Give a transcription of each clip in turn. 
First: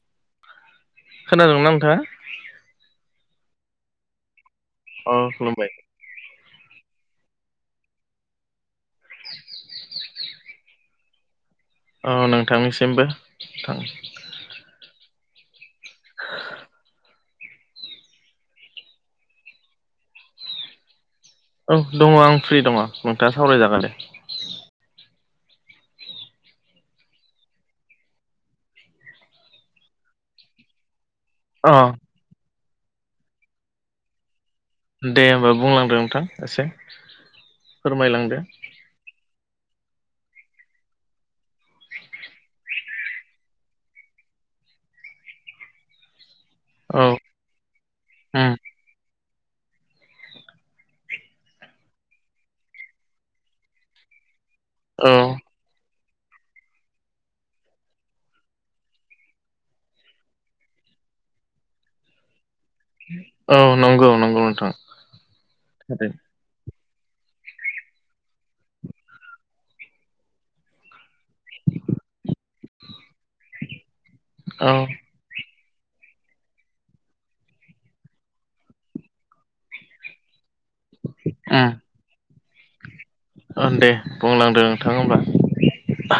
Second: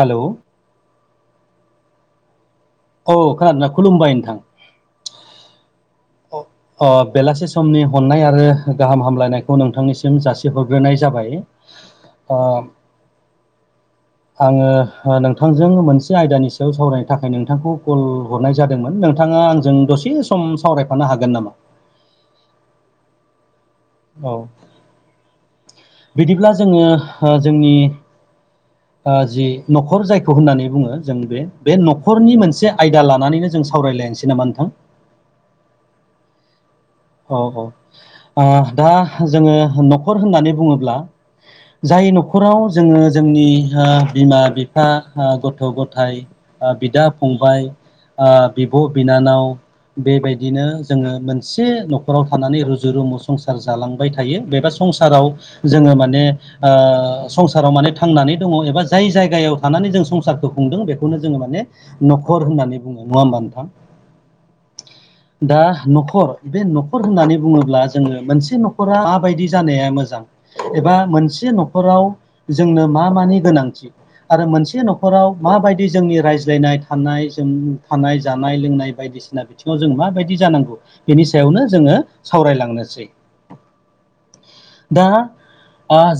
Hello खोनादोंना नोंथाङा औ खोनादोंना खुलुमबाय नोंथां अ खुलुमबाय। बेलासे समनि हननाय आरो गाहाम हामलायनायखौ नोंथांनिसिम जासिहरग्रोनाय जाबाय अ ओ नोंथांनिसिमबो नोंथां आङो ओ नोंथांजों मोनसे आयदानि सायाव सावरायनो थाखाय नोंथांखौ कल हरनाय जादोंमोन नोंथाङा आंजों दसे सम सावरायफानो हागोन नामा औ दङ आं फ्रि दङ नोंथां सावरायजागोन दे औ बिदिब्ला जोङो ओ जोंनि जि न'खर जायखौ होननानै बुङो जों बे अ बे न'खरनि मोनसे आयदा लानानैनो जों सावरायलायनोसै नामा नोंथां दे होमबा बुंलांदो नोंथां एसे। औ फोरमायलांदो औ दा जोङो न'खर होननानै बुङोब्ला। जाय न'खराव जोङो जोंनि बिमा बिफा गथ' गथाय। बिदा औ फंबाय उम बिब' बिनानाव बेबायदिनो जोङो मोनसे न'खराव थानानै रुजु रुमु संसार जालांबाय थायो। बेबा औ संसाराव जोङो मान ने संसाराव माने थांनानै दङ एबा जाय जायगायाव थानानै जों संसारखौ खुंदों बेखौ।। जों माने न'खर होननानै बुङो नङा होमबा औ नोंथां नंगौ नंगौ नोंथां दा थारैनो न'खर। बे नखर होननानै बुङोब्ला जोङो मोनसे न'खरा मा बायदि जानाया मोजां एबा मोन मोनसे नखराव जोंनो मा मानि गोनांथि आरो औ मोनसे नख'राव माबायदि बिदि जोंनि रायज्लायनाय थानाय जों थानाय जानाय लोंनाय बायदिसिना बिथिङाव जों माबायदि जानांगौ। बिनि सायावनो उम जोङो सावरायलांनोसै। ओ दे बुंलांदो नोंथां दा होमबा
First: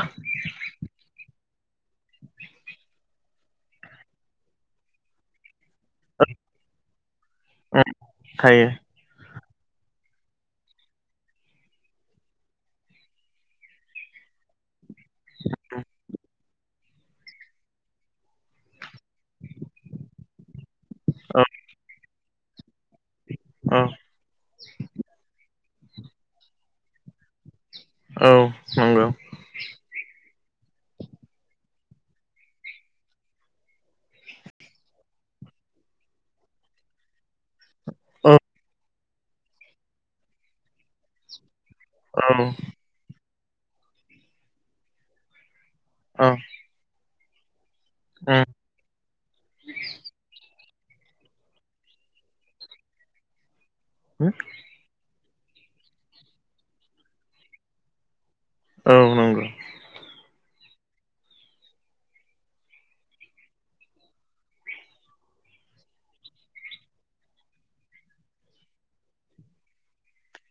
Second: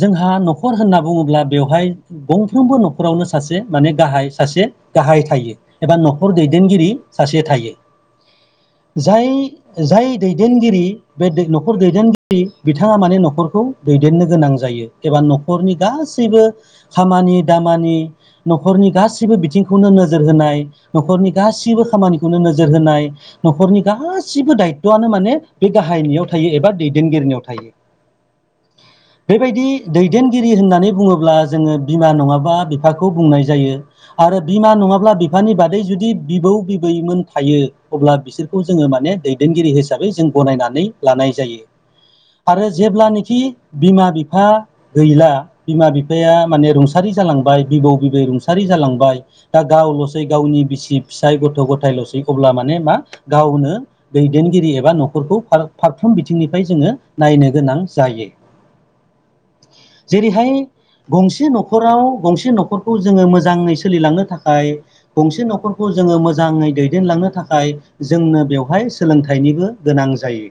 जोंहा न'खर होनना बुङोब्ला। ब्ला बेवहाय गंफ्रोमबो न'खरावनो सासे माने गाहाय सासे गाहाय थायो। एबा न'खर दैदेनगिरि सासे थायो उम थायो जाय। जाय दैदेनगिरि बे न'खर दैदेनगिरि बिथाङा माने नखर नखरखौ दैदेननो गोनां जायो एबा न'खरनि गासैबो। खामानि दामानि न'खरनि गासैबो बिथिंखौनो नोजोर होनाय। न'खरनि औ गासिबो खामानिखौनो नोजोर होनाय औ न'खरनि गासिबो दायथ'आनो माने बे गाहायनियाव थायो एबा दैदेनगिरिनियाव थायो। औ नंगौ बेबायदि दैदेन रि होननानै बुङोब्ला जोङो बिमा नङाबा बिफाखौ बुंनाय जायो आरो बिमा नङाब्ला। बिफानि बादै जुदि बिबौ बिबैमोन थायो अब्ला औ बिसोरखौ जोङो माने दैदेनगिरि हिसाबै जों गनायनानै लानाय जायो। औ आरो जेब्लानोाखि बिमा बिफा गैला बिमा औ बिफाया माने रुंसारि जालांबाय। बिबौ बिबै रुंसारि जालांबाय दा गावलसै गावनि बिसि फिसाय गथ गथायलसै अब्ला माने मा गावनो उम दैदेनगिरि एबा नखर। खौ फारफ्रोम बिथिंनिफ्राय जोङो नायनो गोनां जायो। औ नंगौ जेरैहाय गंसे नखराव गंसे नखरखौ जोङो मोजाङै सोलिलांनो थाखाय गंसे नखरखौ खौ जोङो मोजाङै दैदेनलांनो थाखाय जोंनो बेवहाय सोलोंथाइनिबो गोनां जायो।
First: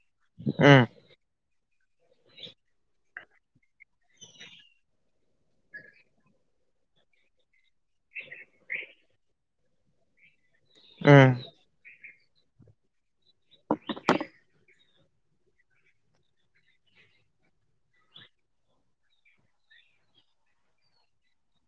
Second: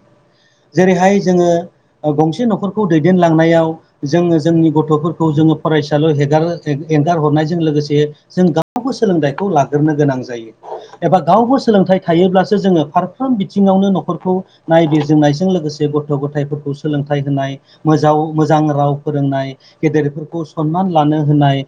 उम जेरैहाय जोङो गंसे नखरखौ दैदेनलांनायाव जोङो जोंनि गथफोरखौ जोङो फरायसालयाव हेगार एंगार हरनायजों लोगोसे जों गाव गबो सोलोंथाइखौ लाग्रोनो गोनां जायो। एबा उम गावबो सोलोंथाइ थायोब्लासो जोङो फारफ्राम बिथिङावनो नखरखौ नायबिजिरनायजों लोगोसे गथ' गथायफोरखौ। सोलोंथाइ होनाय मोज मोजां राव फोरोंनाय गेदेरफोरखौ सनमान लानो होनाय।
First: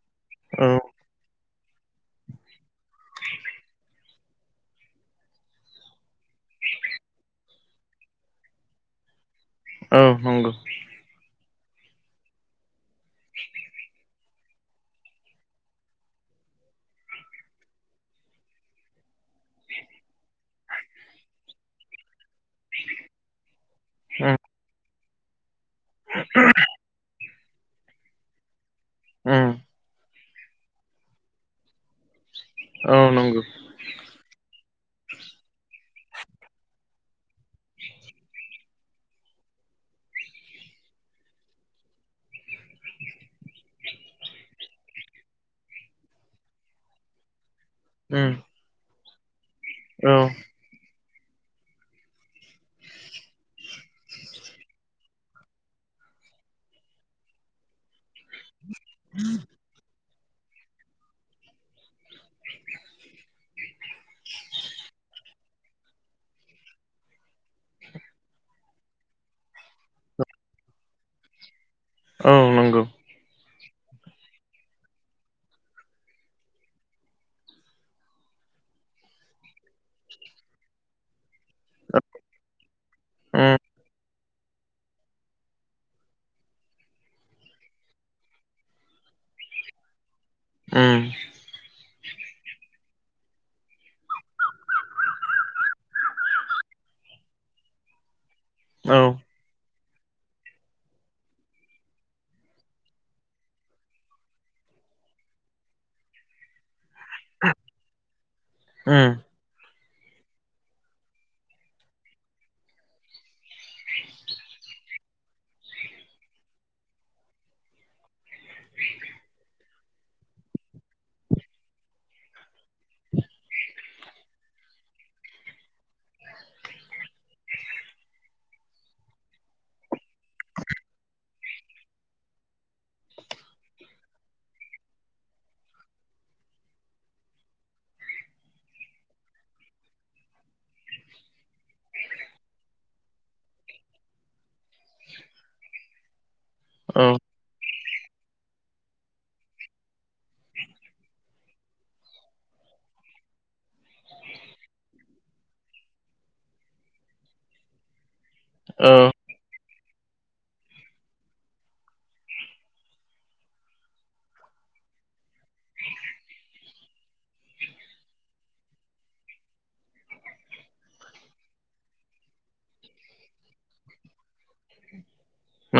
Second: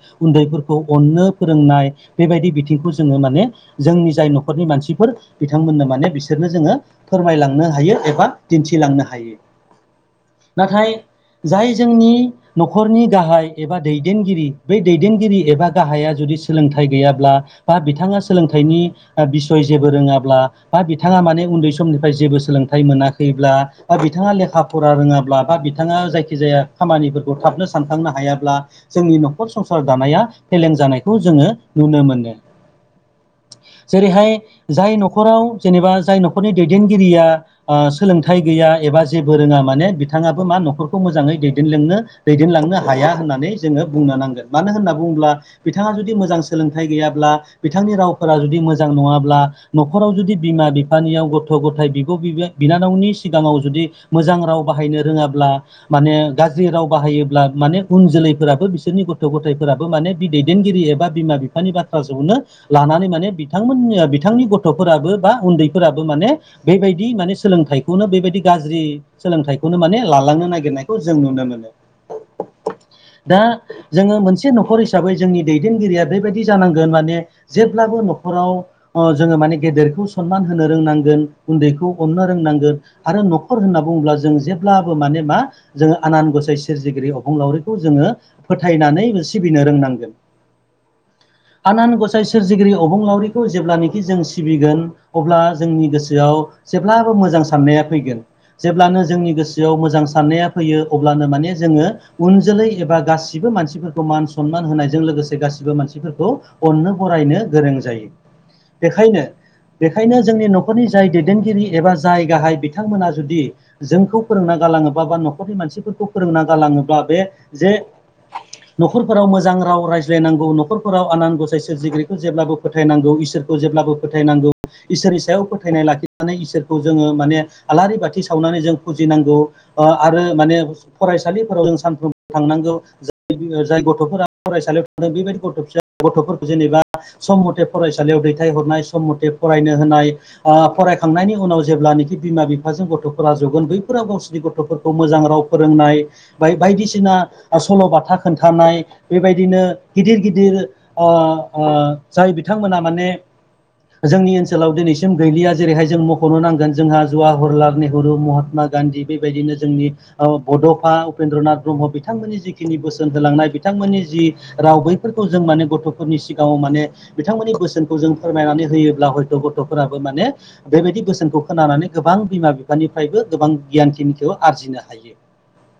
औ उन्दैफोरखौ अननो। फोरोंनाय बेबायदि बिथिंखौ जोङो माने जोंनि जाय न'खरनि मानसिफोर बिथांमोननो माने बिसोर नो जोङो फोरमायलांनो हायो एबा दिन्थिलांनो हायो। औ नंगौ नाथाय जाय जोंनि नखरनि गाहाय एबा दैदेनगिरि बै दैदेनगिरि एबा गाहाया जुदि। सोलोंथाइ गैयाब्ला बा बिथाङा सोलोंथाइनि बिसय जेबो रोङाब्ला बा बिथाङा माने। उन्दै समनिफ्राय जेबो सोलोंथाइ मोनाखैब्ला बा बिथाङा उम लेखा फरा रोङाब्ला बा बिथाङा जायखि जाया खामानिफोरखौ ब थाबनो सानखांनो हायाब्ला जोंनि नखर उम संसार दानाया। फेलें जानायखौ जोङो नुनो मोनो औ नंगौ जेरैहाय जाय नख'राव जेनेबा जाय नख'रनि दैदेनगिरिया सोलोंथाइ गैया एबा जे फोर रोङा माने बिथाङाबो मा नख'रखौ मोजाङै दैदेननो दैदेनलांनो हाया होननानै जोङो बुंनो नाङ मानो होनना बुङोब्ला बिथाङा जुदि मोजां सोलोंथाइ गैयाब्ला बिथांनि उम रावफोरा जुदि मोजां नङाब्ला न'खराव औ जुदि बिमा बि बिानियाव गथ गथाय बिब बिनानावनि सिगाङाव जुदि मोजां राव बाहायनो रोङाबा माने गाज्रि राव बाहायोब्ला माने उन जोलैफोराबो बिसोरनि गथ' गथायफोराबो माने दैदेनगिरि एबा बिमा बिफानि बाथ्रााजोंनो लानानै माने बिथांमोन बिथांनि गथ'फोराबो बा उन्दैफोराबो माने बेबायदि माने सोलोंथाइखौनो बेबायदि गाज्रि सोलोंथाइखौनो माने लालांनो नागिरनायखौ जों नुनो मोनो औ नंगौ जोङो मोनसे नखर हिसाबै जोंनि दैदेनगिरिया बेबायदि जानांगोन माने जेब्लाबो न'खराव जोङो माने गेदेरखौ सनमान होनो रोंनांगोन उन्दैखौ अमनो रोंनांगोन आरो नखर उम होनना बुङोब्ला जों जेब्लाबो माने मा जोङो आनान गसाइ सोरजिगिरि अफंलावरिखौ जोङो फोथायनानै सिबिनो रोंनांगोन ओ आनान गसाइ सोरजिगिरि अबंलावरिखौ जेब्लानखि जों सिबिगोन अब्ला जोंनि गोसोआव जेब्लाबो मोजां साननाया फैगोन औ जेब्लानो जोंनि गोसोआव मोजां मोजां साननाया फैयो अब्लानो माने जोङो उन जोलै एबा गासिबो मानसिफोरखौ मान सनमान होनाय जायो जों लोगोसे गासिबो मानसिफोरखौ अननो बरायनो गोरों जायो उम बेखायनो बेखायनो जोंनि नखरनि जाय दैदेनगिरि एबा जाय गाहाय बिथांमोना जुदि जोंखौ फोरोंना गालाङोब्ला बा नखरनि मानसिफोरखौ फोरोंना गालाङोब्ला बे जे नखरफोराव मोजां राव रायज्लायनांगौ नखरफोराव आनान गसाय सोरजिगिरिखौ जेब्लाबो फोथायनांगौ इसोर जेब्लाबो फोथायनांगौ इसोरनि सायाव फोथायनाय लाखिनानै इसोरखौ जोङो माने आलारि बाथि सावनानै जों फुजिनांगौ आरो माने फरायसालिफोराव जों सानफ्रोमबो थांनांगौ जाय गथफोरा फरायसालियाव थांदों बेबायदि गथसा गथफोरखौ जेनेबा सम मथे फरायसालियाव दैथायहरनाय सम मथे फरायनो होनाय फरायखांनायनि उनाव जेब्लानिखि बिमा बिफाजों गथ' जगोन बैफोरा गावसिरनि गथ'फोरखौ मोजां राव फोरोंनाय बा औ बायदिसिना सल'बाथा खोन्थानाय बेबायदिनो गिदिर गिदिर ओ जाय बिथांमोना माने जोंनि ओनसोलाव दिनैसिम गैलिया जेरैहाय जों मख'नो नांगोन जोंहा जवारलाल नेहुरु महात्मा औ गान्धी बेबायदिनो जोंनि बड'फा उपेन्द्रनाथ ब्रह्म बिथांमोननि जिखिनि बोसोन होलांनाय बिथांमोननि जि राव बैफोरखौ जों माने गथ'फोरनि सिगाङाव माने बिथांमोननि बोसोनखौ जों फोरमायनानै होयोब्ला हयथ' गथ' फोराबो माने बेबायदि बोसोनखौ खोनानानै गोबां बिमा बिफा बिफानिफ्रायबो गोबां गियानखिनिखौ आरजिनो हायो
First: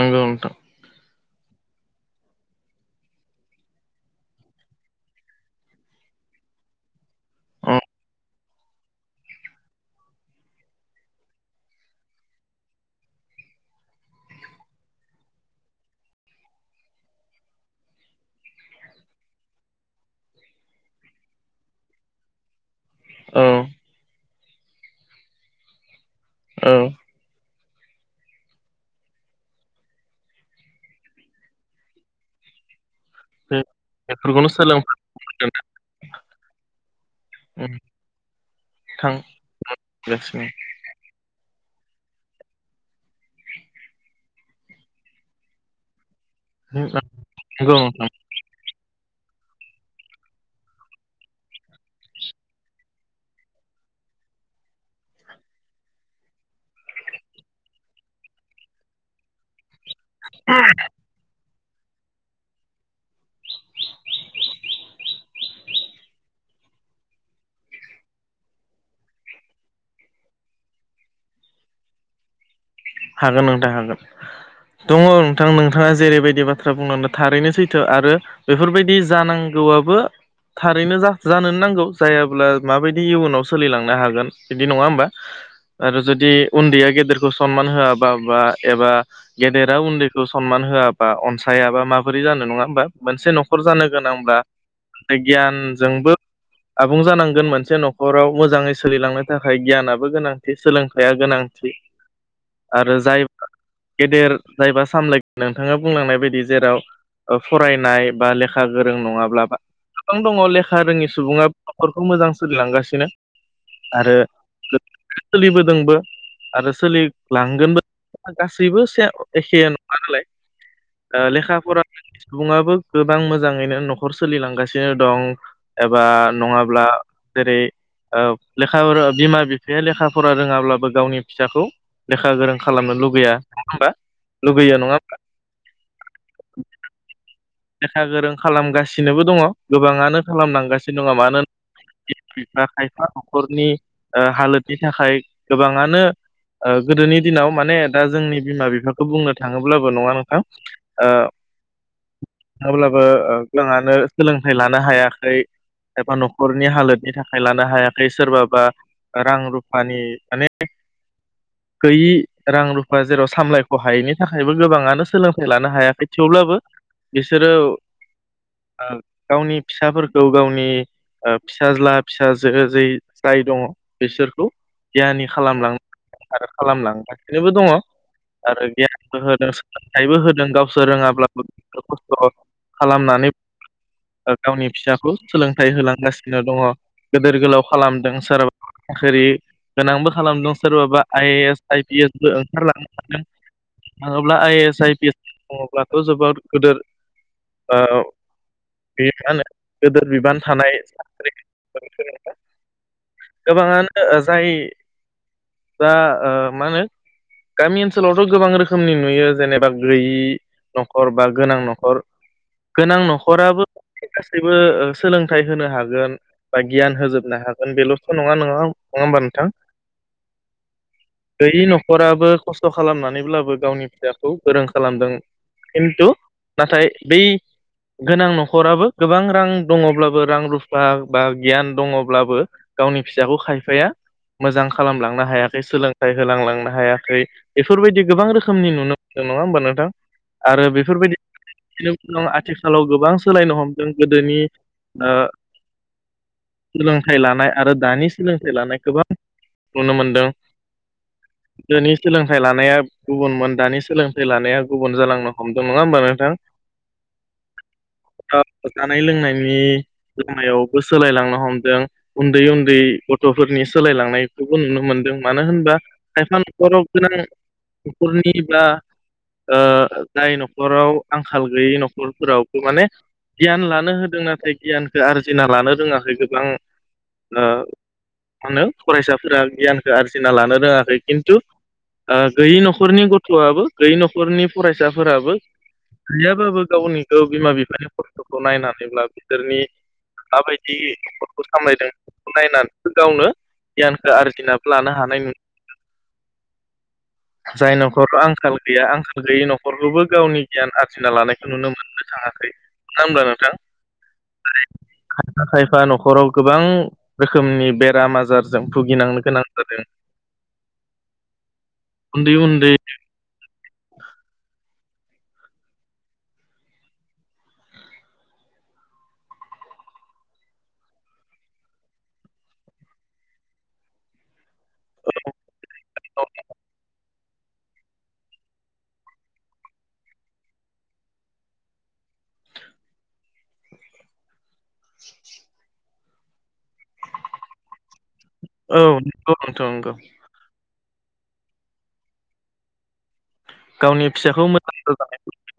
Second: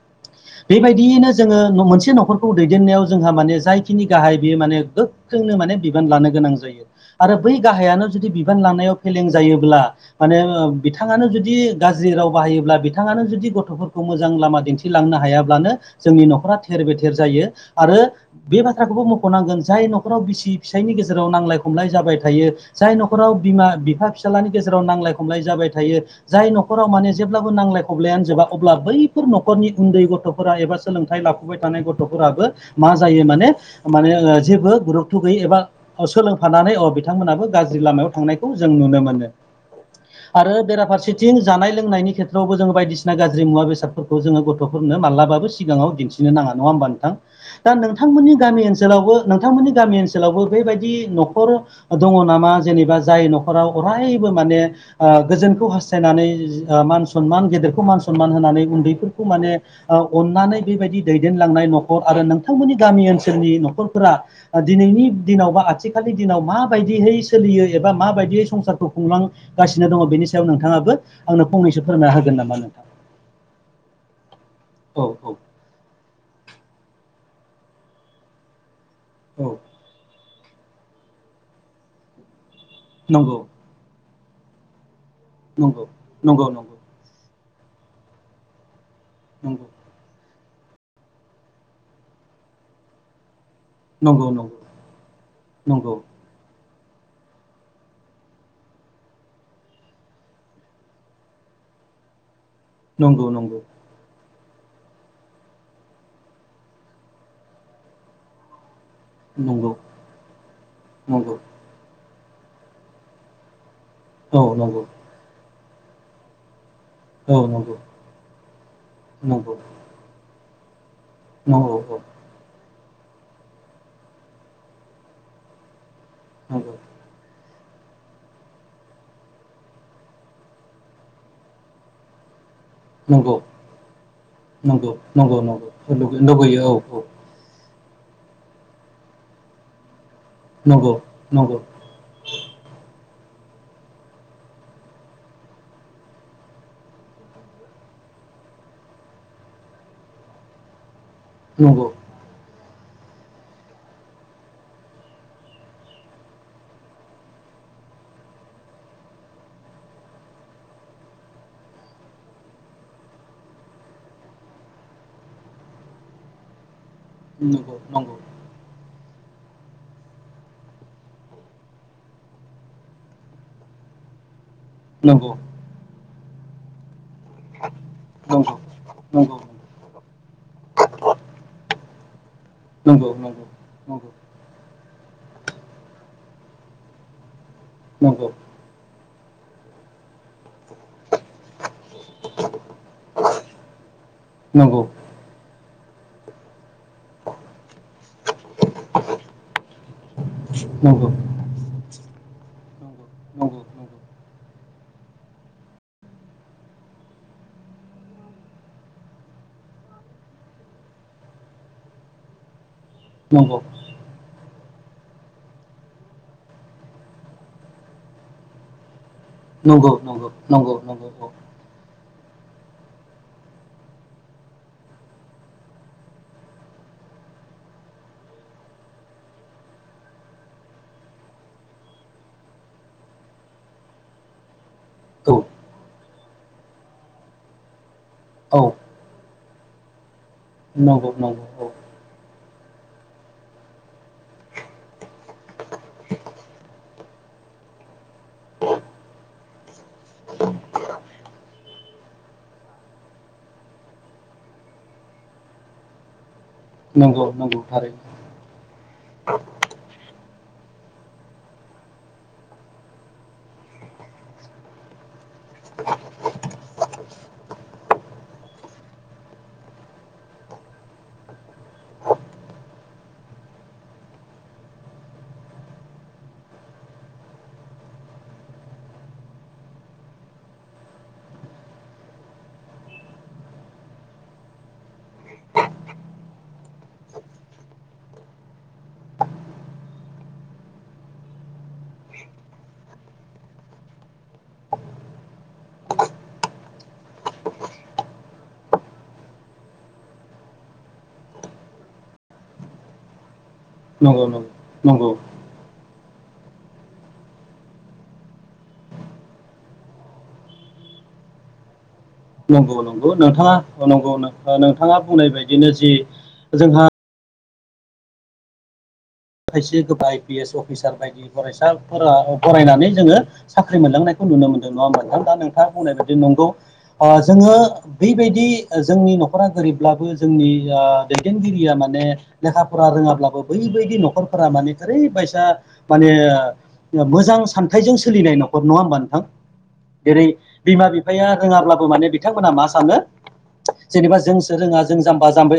नंगौ नोंथां बेबायदियैनो जोङो मोनसे न'खरखौ दैदेननायाव जोंहा माने जायखिनि गाहाय बेयो माने गोख्रोंनो माने बिबान लानो गोनां जायो आरो बै औ गाहायानो जुदि बिबान लानायाव फेलें जायोब्ला माने बिथाङानो जुदि गाज्रि राव बाहायोब्ला बिथाङानो जुदि गथ'फोरखौ मोजां लामा दिन्थिलांनो हायाब्लानो जोंनि न'खरा थेर बेथेर जायो आरो बे बाथ्राखौबो मख'नांगोन जाय न'खराव बिसि फिसायनि गेजेराव नांलाय खमलाय जाबाय थायो जाय न'खराव औ बिमा बिफा फिसालानि गेजेराव नांलाय खमलाय जाबाय थायो जाय औ नख'राव माने जे जेब्लाबो नांलाय खबलायानो जोबा अब्ला बैफोर न'खरनि उन्दै गथ'फोरा एबा सोलोंथाइ लाफुबाय थानाय गथ'फोराबो मा जायो माने बे माने बेफोरखौनो जेबो गुरुक्थ' गैयै एबा सोलोंफानांगोन सोलोंफानानै अ बिथांमोनाबो उम गाज्रि लामायाव थांनायखौ जों नुनो थां मोनो गासिनो आरो बेराफारसेथिं जानाय लोंनायनि खेथ्रआवबो जोङो बायदिसिना गाज्रि मुवा बेसादफोरखौ जोङो गथ'फोरनो मालाबाबो सिगाङाव दिन्थि नो नाङा नङा होमबा नोंथां दा नंगौ नोंथां नोंथांमोननि गामि ओनसोलावबो नोंथांमोननि गामि ओनसोलावबो बेबायदि न'खर दङ नामा जेनेबा जाय न'खराव अरायबो माने ओ गोजोनखौ हास्थायनानै मान सनमान गेदेरखौ मान सनमान होनानै उन्दैफोरखौ माने अननानै बेबायदि दैदेन लांनाय न'खर आरो नोंथांमोननि गामि ओनसोलनि न'खरफोरा दिनैनि दिनाव बा आथिखालनि दिनाव माबायदियै सोलियो एबा माबायदियै संसारखौ खुंलांगासिनो दङ बेनि सायाव नोंथाङाबो आंनो फंनैसो फोरमायना होगोन नामा नोंथां? हागोन नोंथां हागोन दङ औ औ नोंथां नोंथाङा जेरैबायदि बाथ्रा बुंनानै थारैनो सैथो आरो बेफोरबायदि औ जानांगौआबो थारैनो जानोनो नांगौ जायाब्ला माबायदि नंगौ इयुनाव सोलिलांनो हागोन बिदि नङा होमबा? आरो जुदि नंगौ नंगौ उन्दैया गेदेरखौ सनमान होआबा बा एबा नंगौ गेदेरा उन्दैखौ सनमान होआबा अनसायाबा माबोरै जानो नङा होमबा मोनसे न' न'खर जानो नंगौ गोनांब्ला नंगौ गियानजोंबो आबुं जानांगोन मोनसे न'खराव मोजाङै सोलिलांनो थाखाय गियानाबो गोनांथि सोलोंथाइया गोनांथि। [inaudible] आरो जाय नंगौ नंगौ गेदेर जायबा सामलाय नोंथाङा बुंलांनाय बायदि जेराव फरायनाय बा लेखा गोरों नङाब्ला नंगौ गोबां दङ लेखा रोङि नंगौ सुबुङा न'खरखौ मोजां सोलिलांगासिनो आरो औ नंगौ सोलिबोदोंबो आरो सोलि औ नंगौ लांगोनबो गासैबो नंगौ एखे नङा नालाय। लेखा नंगौ औ फरानि सुबुङाबो गोबां मोजाङैनो न'खर सोलिलांगासिनो दं। एबा नंगौ नङाब्ला जेरै ओ लेखा बिमा बिफाया लेखा फरा रोङाब्लाबो गावनि फिसाखौ लेखा गोरों खालामनो लुगैया नंगौ नङा होमबा लुगैयो नंगौ नङा होमबा? नंगौ नंगौ लुगैयो औ औ लेखा गोरों खालामगासिनोबो दङ गोबाङानो नंगौ खालामलांगासिनो दङ नंगौ मानोना बिमा बिफा खायफा न'खरनि हालोदनि थाखाय गोबाङानो ओ गोदोनि दिनाव माने दा जोंनि बिमा बिफाखौ बुंनो थाङोब्लाबो नङा नोंथां? ओ नंगौ। थाबब्लाबो गोाङांनो सोलोंथाइ लानो हायाखै एबा न'खरनि हालोदनि थाखाय लानो हायाखै सोरबाबा रां रुफानि माने [inaudible] गैयि रां रुफा जेराव सामलायख' हायैनि थाखायबो गोबाङानो सोलोंथाइ लानो हायाखै थेव अब्लाबो बिसोरो नंगौ नंगौ ओ गावनि फिसाफोरखौ गावनि फिसाज्ला फिसाजो जाय दंङो बिसोरखौ गियानि नंगौ नंगौ खालामलां आरो खालामलांबाय बेनोबो दंङ आरो गियानबो नंगौ होदों सोलोंथाइबो होदों गावसोर रोंङाब्लाबो खस्थ' नंगौ नंगौ खालामनानै गावनि फिसा सोलोंथाइ होलांगासिनो दङ गोदोर गोलाव खालामदों सोराव होरि गोनांबो खालामदों सोरबाबा आइ ए एस आइ पि एसबो ओंखारलांनो हादों थाङोब्ला I S I P S दंङोब्लाथ' जोबोद गोदिर बे मा होनो गोदिर बिबान थानाय नंगौ नंगौ गोबांङानो जाय दा ओ मानो गामि ओनसोलावथ' गोबां रोखोमनि नुयो जेनेबा गैयि न'खर बा गोनां न'खर गोनां नंगौ न'खराबो गासैबो बो सोलोंथाइ होनो हागोन बा गियान होजोबनो हागोन बेल'थ' नंङा नोंङा नङा होमबा नोंथां नंगौ नंगौ नंगौ नंगौ गैयि न'खराबो खस्थ' खस्थ' खालामनानैब्लाबो गावनि फिसाखौ गोरों खालामदों खिन्थु नाथाय बै गोनां न'खराबो गोबां रां दङब्लाबो रां रुफा बा गियान दंङोब्लाबो गावनि फिसाखौ खायफाया मोजां खालामलांनो औ हायाखै सोलोंथाइ होलांलांनो हायाखै बेफोरबायदि गोबां औ रोखोमनि नुनो जों नङा होमबा नोंथां आरो नंगौ बेफोरबायदि नंगौ औ आथिखालाव गोबां सोलायनो हमदों गोदोनि ओ सोलोंथाइ लानाय आरो दानि सोलोंथाइ लानाय गोबां नुनो मोनदों [inaudible] गोदोनि सोलोंथाइ लानाया गुबुनमोन दानि सोलोंथाइ लानाया गुबुन जालांनो हमदों नङा होमबा नो नंगौ नंगौ थारै दा जानाय लोंनायनि जोंनायायावबो सोलायलांनो हमदों उन्दै उन्दै गथ'फोरनि सोलायलांनायखौबो नुनो मोनदों। मानो होनबा खायफा न'खराव गोनां न'खरनि बा जाय न'खराव आंखाल गैयै न'खरफोरावबो माने गियान लानो होदों नाथाय गियानखौ आरजिना लानो रोङाखै गोबां मानो होनो फरायसाफोरा गियानखौ आरजिना लानो रोङाखै खिन्थु गैयै न'खरनि गथ'आबो गैयै न'खरनि फरायसाफोराबो गैयाबाबो गावनि ग बिमा बिफानि खस्थ'खौ नायनानैब्ला बिसोरनि माबायदि न'खरखौ सामलायदों बेखौ नायनानैगावनो गियानखौ आरजिना लानो हानाय [unintelligible] जाय न'खर आंखाल गैया आंखाल गैयि न'खरखौबो गावनि गियान आ सिना लानायखौ नुनो मोननो थांङाखै मानो होनबब्ला नंगौ नोंथां नंगौ खायफा खायफा नख'र हराव गोबां रोखोमनि बेराम आजारजों भुगिनांनो गोनां जादों। [inaudible] उन्दै उन्दै नंगौ नंगौ नोंथाङा नंगौ नोंथाङा बुंनाय बायदिनो जि जोंहा खायसे गोबां आइ पि एस अफिसार बायदि फरायसाफोरा बरायनानै जोङो साख्रि मोनलांनायखौ नुनो मोनदों नंङा मोनथां दा नोंथाङा बुंनाय बायदि नंगौ जोङो बेबायदि जोंनि नख'र नखरा गोरिबब्लाबो जोंनि दैदेनगिरिया माने लेखा फरा रोङाब्लाबो बैबायदि नख'र नखरफोरा माने ओरैबायदि माने मोजां सानथायजों सोलिनाय नखर औ नङा हबा नोंथां नंगौ नंगौ जेरै बिमा बिफा मफाया रोङाब्लाबो माने बिथांमोनहा मा सानो गावनि जेनेबा फिसाखौ जोंसो मोजां रोङा जों मोजां जाम्बा जाम्बि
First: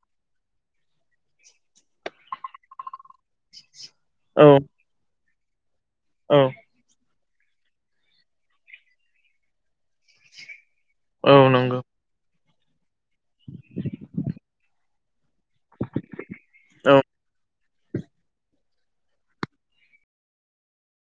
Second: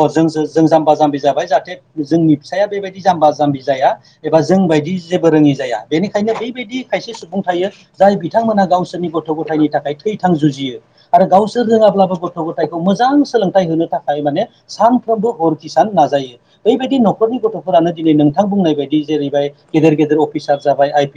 औ जोंसो जों जामबा जाम्बि जाब जाहाथे जोंनि फिसाया बेबायदि जाम्बा जाम्बि जाया एबा औ जोंबायायदि जे रोङि जाया बेनिखायनो औ बैबायदि खायसे सुबुं थ जाय बिथांमोना गावसोरनि गथ गथायनि थाखाय थैथां जुजियो आरो औ गावसोर नंगौ रोङाब्लाबो ग गथ गथायखौ मोजां सोलोंथाइ होनो थाखाय माने सानफ्रोमबो हरखिसान नाजायो औ बैबायदि नख'रनि गथ' फोरानो दिनै नोंथां बुंनाय बायदि जेरैबाय गेदेर गेदेर अफिसार जाबाय आइ पि